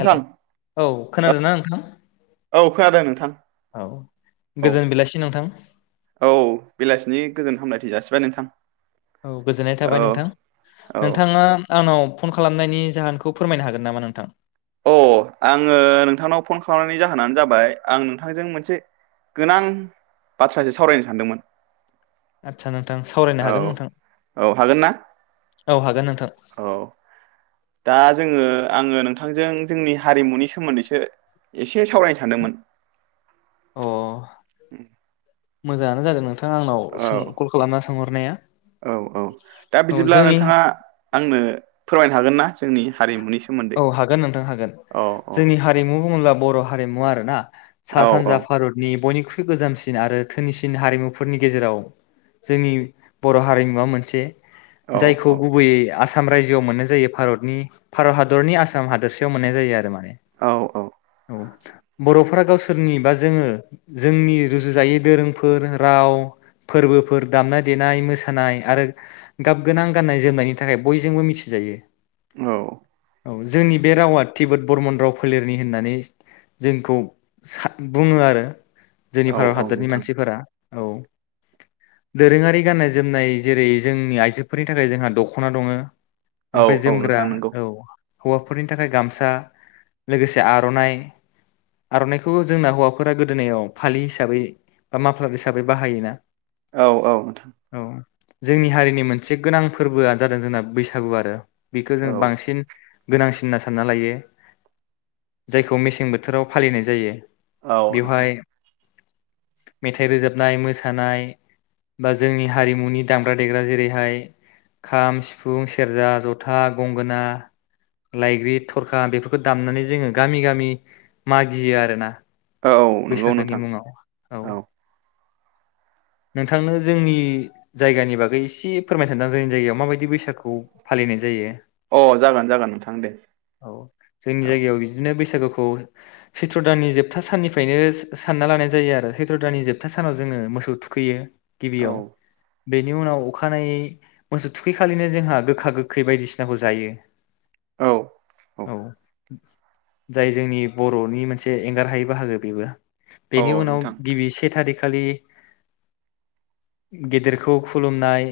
Hello औ खोनादों ना नोंथां औ खोनादों नोंथां औ औ गोजोन बेलासि नोंथां औ बेलासिनि गोजोन हामलायथिनाय जासिबाय नोंथां औ गोजोननाय थाबाय औ नोंथां औ नोंथाङा आंनाव फन खालाम खालामनायनि जाहोनखौ फोरमायनो हागोन नामा नोंथां अ आङो नोंथांनाव फन खालामनायनि जाहोनानो जाबाय आं नोंथांजों मोनसे गोनां बाथ्रासो सावरायनो सानदोंमोन आदसा नोंथां सावरायनो औ हागोन नोंथां औ हागोन ना औ हागोन नोंथां औ दा जोङो आङो नोंथां बिथांजों जोंनि हारिमुनि सोमोन्दैसो एसे सावरायनो सान्दोंमोन अ उम मोजाङानो जादों नोंथां औ औ औ दा औ बिदिब्ला जोंनि नोंथाङा आंनो फोरमायनो हागोन ना जोंनि हारिमुनि सोमोन्दै औ हागोन नोंथां हागोन औ औ जोंनि हारिमु बुङोला बर हारिमु आरोना सा औ औ सानजा भारतनि बयनिख्रुइ ख्रुय गोजामसिन आरो धोनिसिन हारिमुफोरनि गेजेराव जोंनि बर' हारिमुवा मोनसे औ जायखौ औ गुबैयै आस आसाम रायजोआव मोननाय जायो भारतनि भारत हादर हादरनि आसाम हादोरसेयाव मोननाय जायो आरो माने। औ औ। औ बर'फोरा गावसोरनि बा जोङो जोंनि रुजुजायै दोरोंफोर राव फोरबोफोर दामनाय देनाय मोसानाय आरो गाब गोनां गाननाय जोमनायनि थाखाय बयजोंबो मिथिजायो। औ। औ जोंनि बे रावा टिबत बरमन राव फोलेरनि होननानै जोंखौसा बुङो आरो। औ जोंनि भारत औ हादरनि नोंथां मानसिफोरा औ दोरोङारि गाननाय जोमनाय जेरै जोंनि आइजोफोरनि थाखाय जोंहा दखना दङ। औ ओमफ्राय औ जोमग्रा नोंथां नोंगौ। औ हौवाफोरनि थाखाय गामसा लोगोसे आरनाइ आरनाइखौ जोंना हौवाफोरा गोदोनायाव फालि हिसाबै बा माफालार हिसाबै बाहायोना। औ औ नोंथां। औ जोंनि हारिनि मोनसे गोनां फोरबोआ जादों जोंना बैसागु आरो। बेखौ औ जों बांसि गोनांसिनना सानना लायो जायखौ मेसें बोथोराव फालिनाय जायो। औ बेवहाय नोंथां। मेथाइ रोजाबनाय मोसानाय बा जोंनि हारिमुनि दामग्रा देग्रा जेरैहाय खाम सिफुं सेरजा जथा गंगोना लायग्रिथ रखा बेफोरखौ दामनानै जोङो गामि गामि मागियो आरो ना। औ नोंगौ नोंथां औ। नोंथांनो जोंनि जायगानि बागै एसे फोरमायनो सानदों जोंनि जायगायाव माबायदि बैसागु फालिनाय जायो। अ जागोन जागोन नोंथां दे औ। सागोखौ चत्र दाननि जोबथा साननिफ्राय फ्रायनो सानना लानाय जायो आरो सैत्र दाननि जोबथा सानाव जोङो मोसौ थुखैयो। औ गिबियाव। बेनि उनाव अखानायै मोसौ थुखैखालिनो जोंहा गोखा गोखै बायदिसिनाखौ जायो। औ औ। जाय जोंनि बर'नि मोनसे एंगार हायै बाहागो। बेबो। औ बेनि उनाव नोंथां गिबि से थारिख खालि गेदेरखौ खुलुमनाय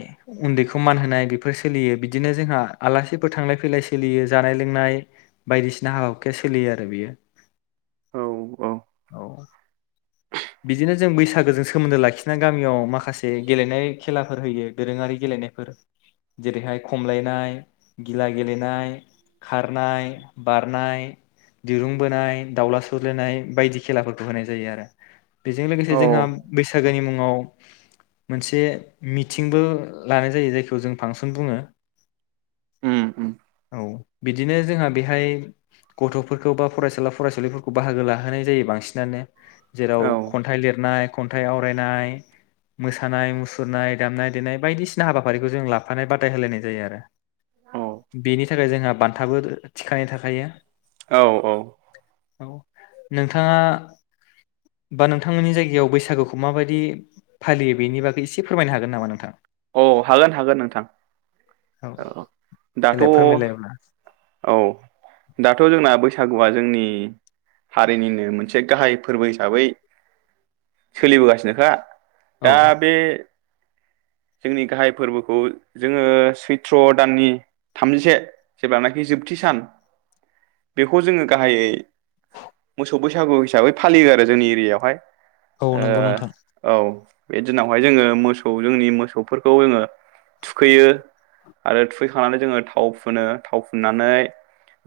उन्दैखौ मान होनाय बेफोर सोलियो बिदिनो जोंहा आलासिफोर थांलाय फैलाय सोलियो जानाय लोंनाय बायदिसिना हाबा हुखाया सोलियो आरो बियो औ औ। बिदिनो जों बैसागोजों सोमोन्दो लाखिनानै गामियाव माखासे गेलेनाय खेलाफोर होयो दोरोङारि गेलेनायफोर जेरैहाय खमलायनाय गिला गेलेनाय खारनाय बारनाय दिरुं बोनाय दाावला सौलायनाय बायदि। खेलाफोर खौ होनाय जायो आरो बेजों लोगोसे औ जोंहा बैसागोनि मुङाव मोनसे मिटिंबो लानाय जायो जायखौ जों फांसन बुङो उम उम औ बिदिनो जोंहा बेहाय गथफोरखौ बा फरायसुला फरायसुलिफोरखौ बाहागो लाहोनाय जायो बां सिनानो औ जेराव खन्थाइ लिरनाय खन्थाइ आवरायनाय मोसानाय मुसुरनाय दामनाय देनाय बायदिसिना हाबाफारिखौ जों लाफानाय बादाय होलायनाय जायो आरो औ बेनि थाखाय जोंहा बान थाबो थिखानाय थाखायो औ औ औ नोंथाङा बा नोंथांमोननि जायगायाव बैसागुखौ माबायदि फालियो बेनि बागै एसे फोरमायनो हागोन नामा नोंथां? औ हागोन हागोन नोंथां औ दाथ देलाय फोरमायलायोब्ला औ दाथ जोंना बै सागुआ जोंनि हारिनिनो मोनसे गाहाय फोरबो हिसाबै सोलिबोगासिनोखा औ दा बे जोंनि गाहाय फोरबोखौ जोङो सैथ्र दाननि थामजिसे जेब्लानाखि जोबथि सान बेखौ जोङो गाहायै मोसौ बैसागु हिसाबै फालियो आरो जोंनि एरियायावहाय औ ओ नंगौ नोंथां औ बे दिनावहाय जोङो मोसौ जोंनि मोसौफोरखौ जोङो थुखैयो आरो थुखैखांनानै जोङो थाव फुनो थाव फुननानै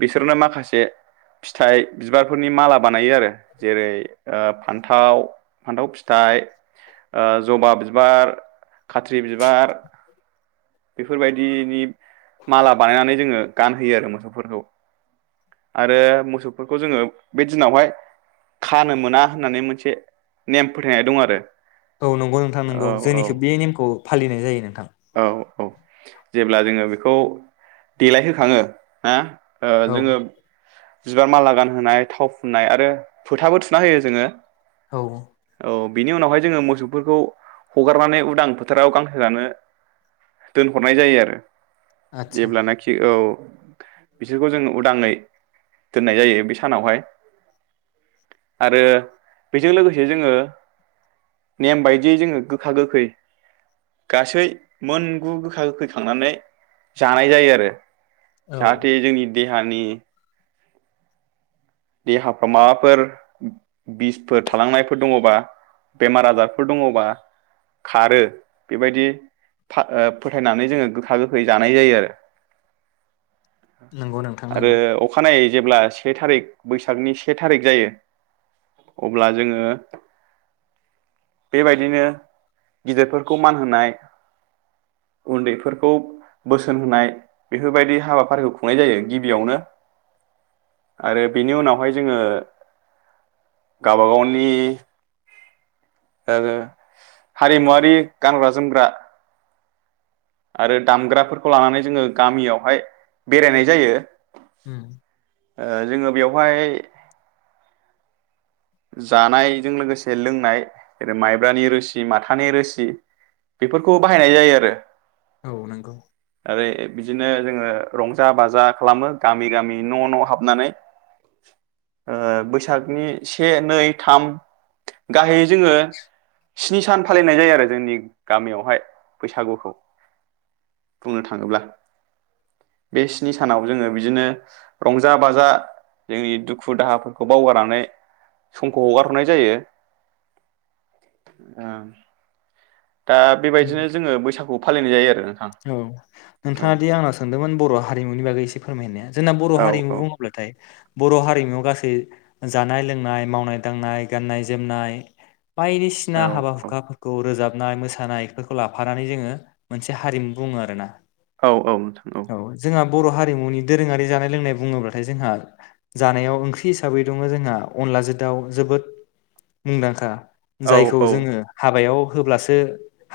बिसोर बिसोरनो माखासे फिथाइ बिबारफोरनि माला बानायो आरो जेरै फान्थाव फान्थाव फिथाइ जबा बिबार खाथ्रि बिबार बेफोरबायदिनि माला बानायनानै जोङो गानहोयो आरो मोसौफोरखौ आरो मोसौफोरखौ जोङो बे दिनावहाय खानो मोना होननानै मोनसे नेम फोथायनाय दं आरो औ नंगौ नोंथां औ नंगौ औ जोंनिखो बे नेमखौ फालिनाय जायो नों औ औ जेब्ला जोङो बेखौ देलायहोखाङो ना ओ औ जोङो बिबार माला गानहोनाय थाव फुननाय आरो फोथाबो थुना होयो जोङो औ औ बिनि उनावहाय जोङो मोसौफोरखौ हगारनानै उदां फोथाराव गांसो जानो दोनहरनाय जायो आरो आदसा जेब्लानाखि औ बिसोरखौ जोङो उदाङै दोननाय जायो बे सानावहाय आरो बेजों लोगोसे जोङो नेम बायदियै जोङो गोखा गोखै गासै मोनगु गोखा गोखै खांनानै जानाय जायो आरो जाहाथे जोंनि देहानि देहाफ्राव माबाफोर बिसफोर थालांनायफोर दङबा बेमार आजारफोर दङबा खारो बेबायदि फाह ओ फोथायनानै जोङो गोखा गोखै जानाय जायो आरो नंगौ नोंथां आरो नंगौ अखानायै जेब्ला से थारिख। बैसागनि से थारिक जायो अब्ला जोङो बेबायदिनो गिदिरफोरखौ मान होनाय उन्दैफोरखौ बोसोन होनाय बेफोरबायदि हाबाफारिखौ खुंनाय जायो गिबियावनो आरो। बेनि उनावहाय जोङो गावबा गावनि ओ हारिमुवारि गानग्रा जोमग्रा आरो दामग्राफोरखौ लानानै जोङो गामियावहाय बेरायनाय जायो। उम ओ जोङो बेवहाय। जानायजों लोगोसे लोंनाय ओरो जै माइब्रानि रोसि माथानि रोसि बेफोरखौ बाहायनाय जायो आरो। औ नंगौ आरो ए बिदि। नों जोङो रंजा बाजा खालामो गामि गामि न' न' हाबनानै ओ बैसागनि से नै थाम गाहायै जोङो स्नि सान फालिनाय जायो आरो जोंनि गामियावहाय बैसागुखौ बुंनो थाङोब्ला बे स्नि सानाव जोङो बिदिनो रंजा बाजा जोंनि दुखु दाहाफोरखौ बावगारनानै समखौ हगार हरनाय जायो ओ। दा बेबायदिनो जोङो बैसागु फालिनाय जायो आरो। नोंथां औ औ नोंथाङा दि आंनााव सोंदोंमोन बर' हारिमुनि बागै एसे फोरमायनाया जोंना बर' औ हारिमु बुङोब्लाथाय बर' हारिमुआव गासै जानाय लोंनाय मावनाय दांनाय गाननाय जोमनाय बायदिसिना औ हाबा औ हुखाफोरखौ रोजाब नाय मोसानायफोरखौ लाफानानै जोङो हारिमु बुङो आरो ना औ औ नोंथां औ। बर' हारिमुनि दोरोङारि जानाय लोंनाय बुङोब्लाथाय जोंहा जानायाव ओंख्रि हिसाबै दङ जोंहा अनलाजों दाउ जोबोद मुंदांखा औ जायखौ औ जोङो हाबायाव होब्लासो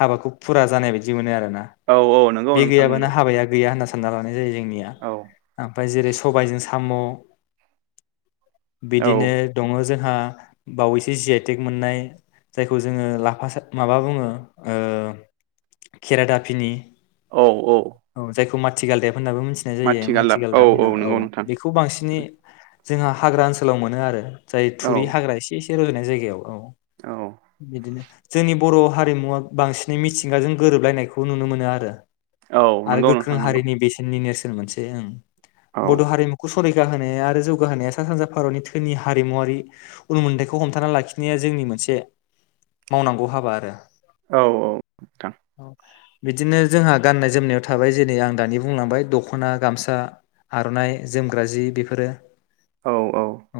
हाबाखौ फुरा जानाय बायदि मोनो आरो ना। औ औ नंगौ नोंथां नंगौ। हानना लानाय जायो जों निया औ आमफाय जेरै सबायजों साम साम औ बिदिनो दङ जों हा बावैसो जि आइ टेक मोननाय जायखौ जोङो लाफा सा माबा बुङो केेरादाफ फिनि औ औ। थि गालदेब। होननाबो मिथिनाय जायो माथि गालदाब माथिगालदाब होनना औ नंगौ नोंथां बेखौ बांसिनै जोंहा हाग्रा ओनसोलाव मोनो आरो जाय औ थुरि हाग्रा एसे ए से रजनाय जायगायाव औ औ बिदिनो जोंनि बर' हारिमुवा बांसिनै मिथिंगाजों गोरोबलायनाय खौ नुनो मोनो आरो औ आरो नंगौ गोख्रों नोंथां नंगौ हारिनि बेसेननि नेरसोन सोर मोनसे ओं औ बड हारिमुखौ संरै जौगा होनाया आरो जौगाहोनाया सा सानजा भारतनि थोनि हारिमुवारि उन मोन्थायखौ हमथाना लाखिनाया जोंनि मोनसे मावनांगौ हाबा आरो औ औ नोंथां औ बिदिनो जोंहा गाननाय जोमनायाव थाबाय जेरै आं दानि बुंलांबाय दखना, गामसा, आरनाइ जोमग्रा जि बेफोरो औ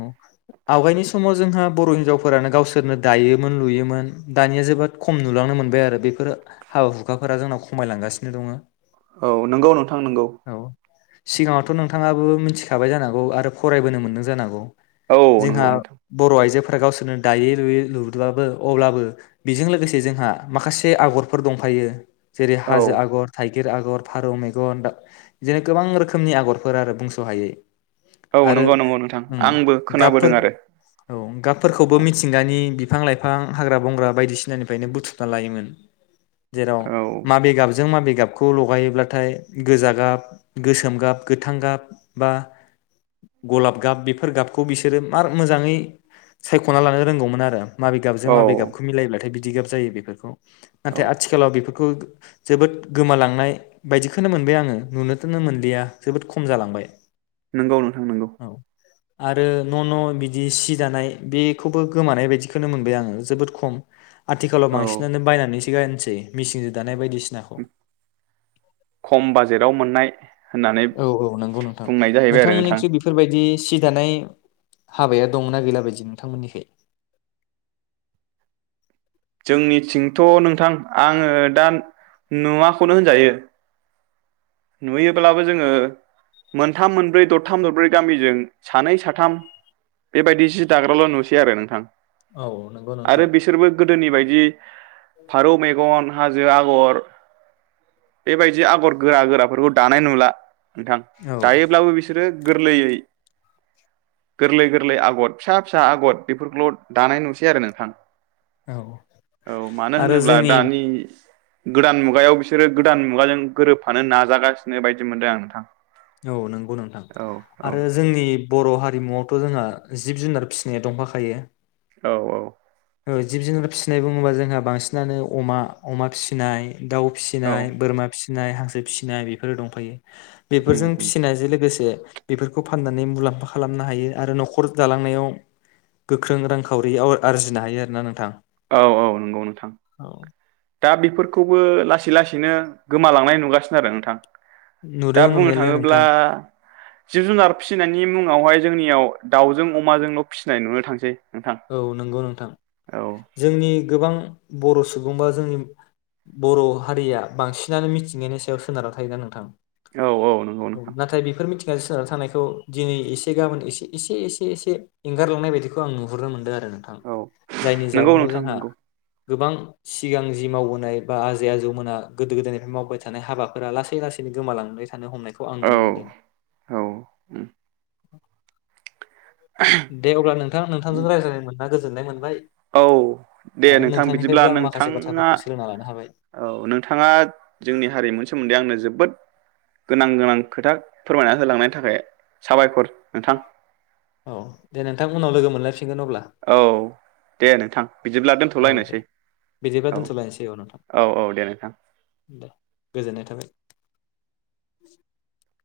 आवगायनि समाव जोंहा बर' हिनजावफोरानो गावसोरनो दायोमोन लुयोमोन दानिया जोबोद खम नुलांनो मोनबाय आरो बेफोर हाबा हु खाफोरा जोंनाव खमायलांगासिनो दङो। औ नंगौ नोंथां नोंगौ। सिगाङावथ नोंथाङाबो मिथिखाबाय जानांगौ आरो फरायबोनो मोनदों जानांगौ। औ नंगौ जोंहा नोंथां बर' आइजो फोरा गावसोरनो दायै लुयै लुबाबो अब्लाबो बेजों लोगोसे जोंहा माखासे आगरफोर दंफायो। जेरै औ हाजो आगर, थाइ गिर आगर, फारौ मेगन दा बिदिनो गोबां रोखोमनि आगरफोर आरो बुंसहायै। औ आरो नंगौ नंगौ नोंथां ओं आंबो खोनाबोदों गाबफोर आरो औ गाबफोरखौबो मिथिंगानि बि बिफां-लाइफां हाग्रा-बंग्रा बायदिसिनानिफ्रायनो बुथुमना लायोमोन। जेराव औ मा बे गाबजों माबे गाब गाबखौ लगायोब्लाथाय गोजा गाब, गोसोम गाब, गोथां गाब बा गलाब गाब बेफोर गाबखौ बिसोरो मार मोजाङै सायखना लानो रोंगौमोन आरो माबे गाबजों औ माबे गाबखौ मिलायब्लाथाय बि दि गाब जायो बेफोरखौ औ नाथाय आथिखालाव बेफो खौ जोबोद गोमालांनाय बायदिखोनो मोनबाय आङो नुनोखोनो मोनलिया जोबोद खम जालांबाय नोंगौ नोंथां नंगौ औ आरो न' न' बिदि सि दानाय बेखौबो गोमानाय बायदिखौनो मोनबाय आङो जोबोद खम आथिखालाव औ बांसिनानो बायनानैसो गानसै मिसिंजों दानाय बायदि खम बाजेटाव मोननाय होननानै औ औ नंगौ नोंथां बुंनाय जाहैबाय आरो नोंथां। नोंथांमोननिख्रुइ बेफोरबायदि सि दानाय हाबाया दंना गैला बादि नोंथांमोननिखै जोंनिथिंथ नोंथां आङो दा नुवाखौनो होनजायो नुयोब्लाबो जोङो मोनथाम मोनब्रै दरथाम दरब्रै गामिजों सानै साथाम बेबाय जि दाग्राल नुसै आरो नोंथां औ नंगौ नोंथां आरो बिसोरबो गोदोनि बायदि फारौ मैगन हाजो आगर बेबायदि आगर गोरा गोरा [unintelligible] दानाय नुला नोंथां औ दायोब्लाबो बिसोरो गोरलैयै गोरलै गोरलै आगर फिसा फिसा आगर बेफोरखौल दानाय नुसै आरो नोंथां औ औ मानो आरो होनोब्ला जोंनि दानि गोदान मुगायाव बिसोरो गोदान मुगाजों गोरोबफानो नाजा जागासिनो बायदि मोनदों आं नोंथां औ नंगौ नोंथां औ औ आरो जोंनि बर हारिमुआव थ जोंहा जिब जुनार फिसिनाया दंफाखायो औ औ जिब जुनार फिसिनाय बुङोबा जोंहा बांसिनानो अमा अमा फिसिनाय दाउ औ फिसिनाय बोरमा फिसिनाय फिसिनाय हांसो फिसिनाय बेफोरो दंफायो उम बेफोरजों उम फिसिनायजों लोगोसे बेफोरखौ फाननानै मुलाम्फा खालामनो हायो आरो नखर दालांनायाव गोख्रों रांखावरि आरजि हायो आरोना नोंथां औ औ नंगौ नोंथां औ दा बेफोरखौबो लासै लासै बिदिनो गोमालांनाय नुगासिनो आरो नोंथां दा नुदों बुंनो नुनायालाय थाङोब्ला नोंथां जिब जुनार फिसिनायनि मुङावहाय जोंनियाव दाउजों अमाजोंल फिसिनाय नुनो थांसै नोंथां औ नंगौ नोंथां औ जोंनि गोबां बर सुबुं बा जोंनि बर हारिया बांसिनानो मिथिंगानि सायाव सोनारना थायोना नोंथां औ औ नंगौ नोंथां गोसो जानानै थानायखौ दिनै एसे, गाबोन एसे, एसे एसे एसे एंगारलांनाय बायदिखौ आं नुनो मोनदों आरो नोंथां औ जायनि नंगौ जाउनाव नोंथां जोंहा नंगौ गोबां सिगां जि मावबोनाय बा आजै आजौमोना गोदो गोदायनिफ्राय मावबाय थानाय हाबाफोरा लासै लासैनो गोमालांबाय थानो हमनायखौ आं औ नुनो मोनदों। औ उम दे अब्ला नोंथां नोंथांजों रायज्लाय ना गोजोननाय मोनबाय औ दे आरो नोंथां बिदिब्ला नोंथांनिफ्रायबो आं माखासे नोंथाङा, बाथ्राफोरखौ सोलोंना लानो हाबाय औ, नोंथाङा जोंनि हारिमुनि सोमोन्दै आंनो जोबोद गोनां गोनां खोथा फोरमायना होलांनायनि थाखाय साबायखर नोंथां। औ, दे नोंथां उनाव लोगो मोनलायफिन औ दे नोंथां बिदिब्ला औ दे दोनथलायनोसै। बिदिब्ला औ दोनथ'लायनोसै नोंथां औ औ दे नोंथां। दे [inaudible]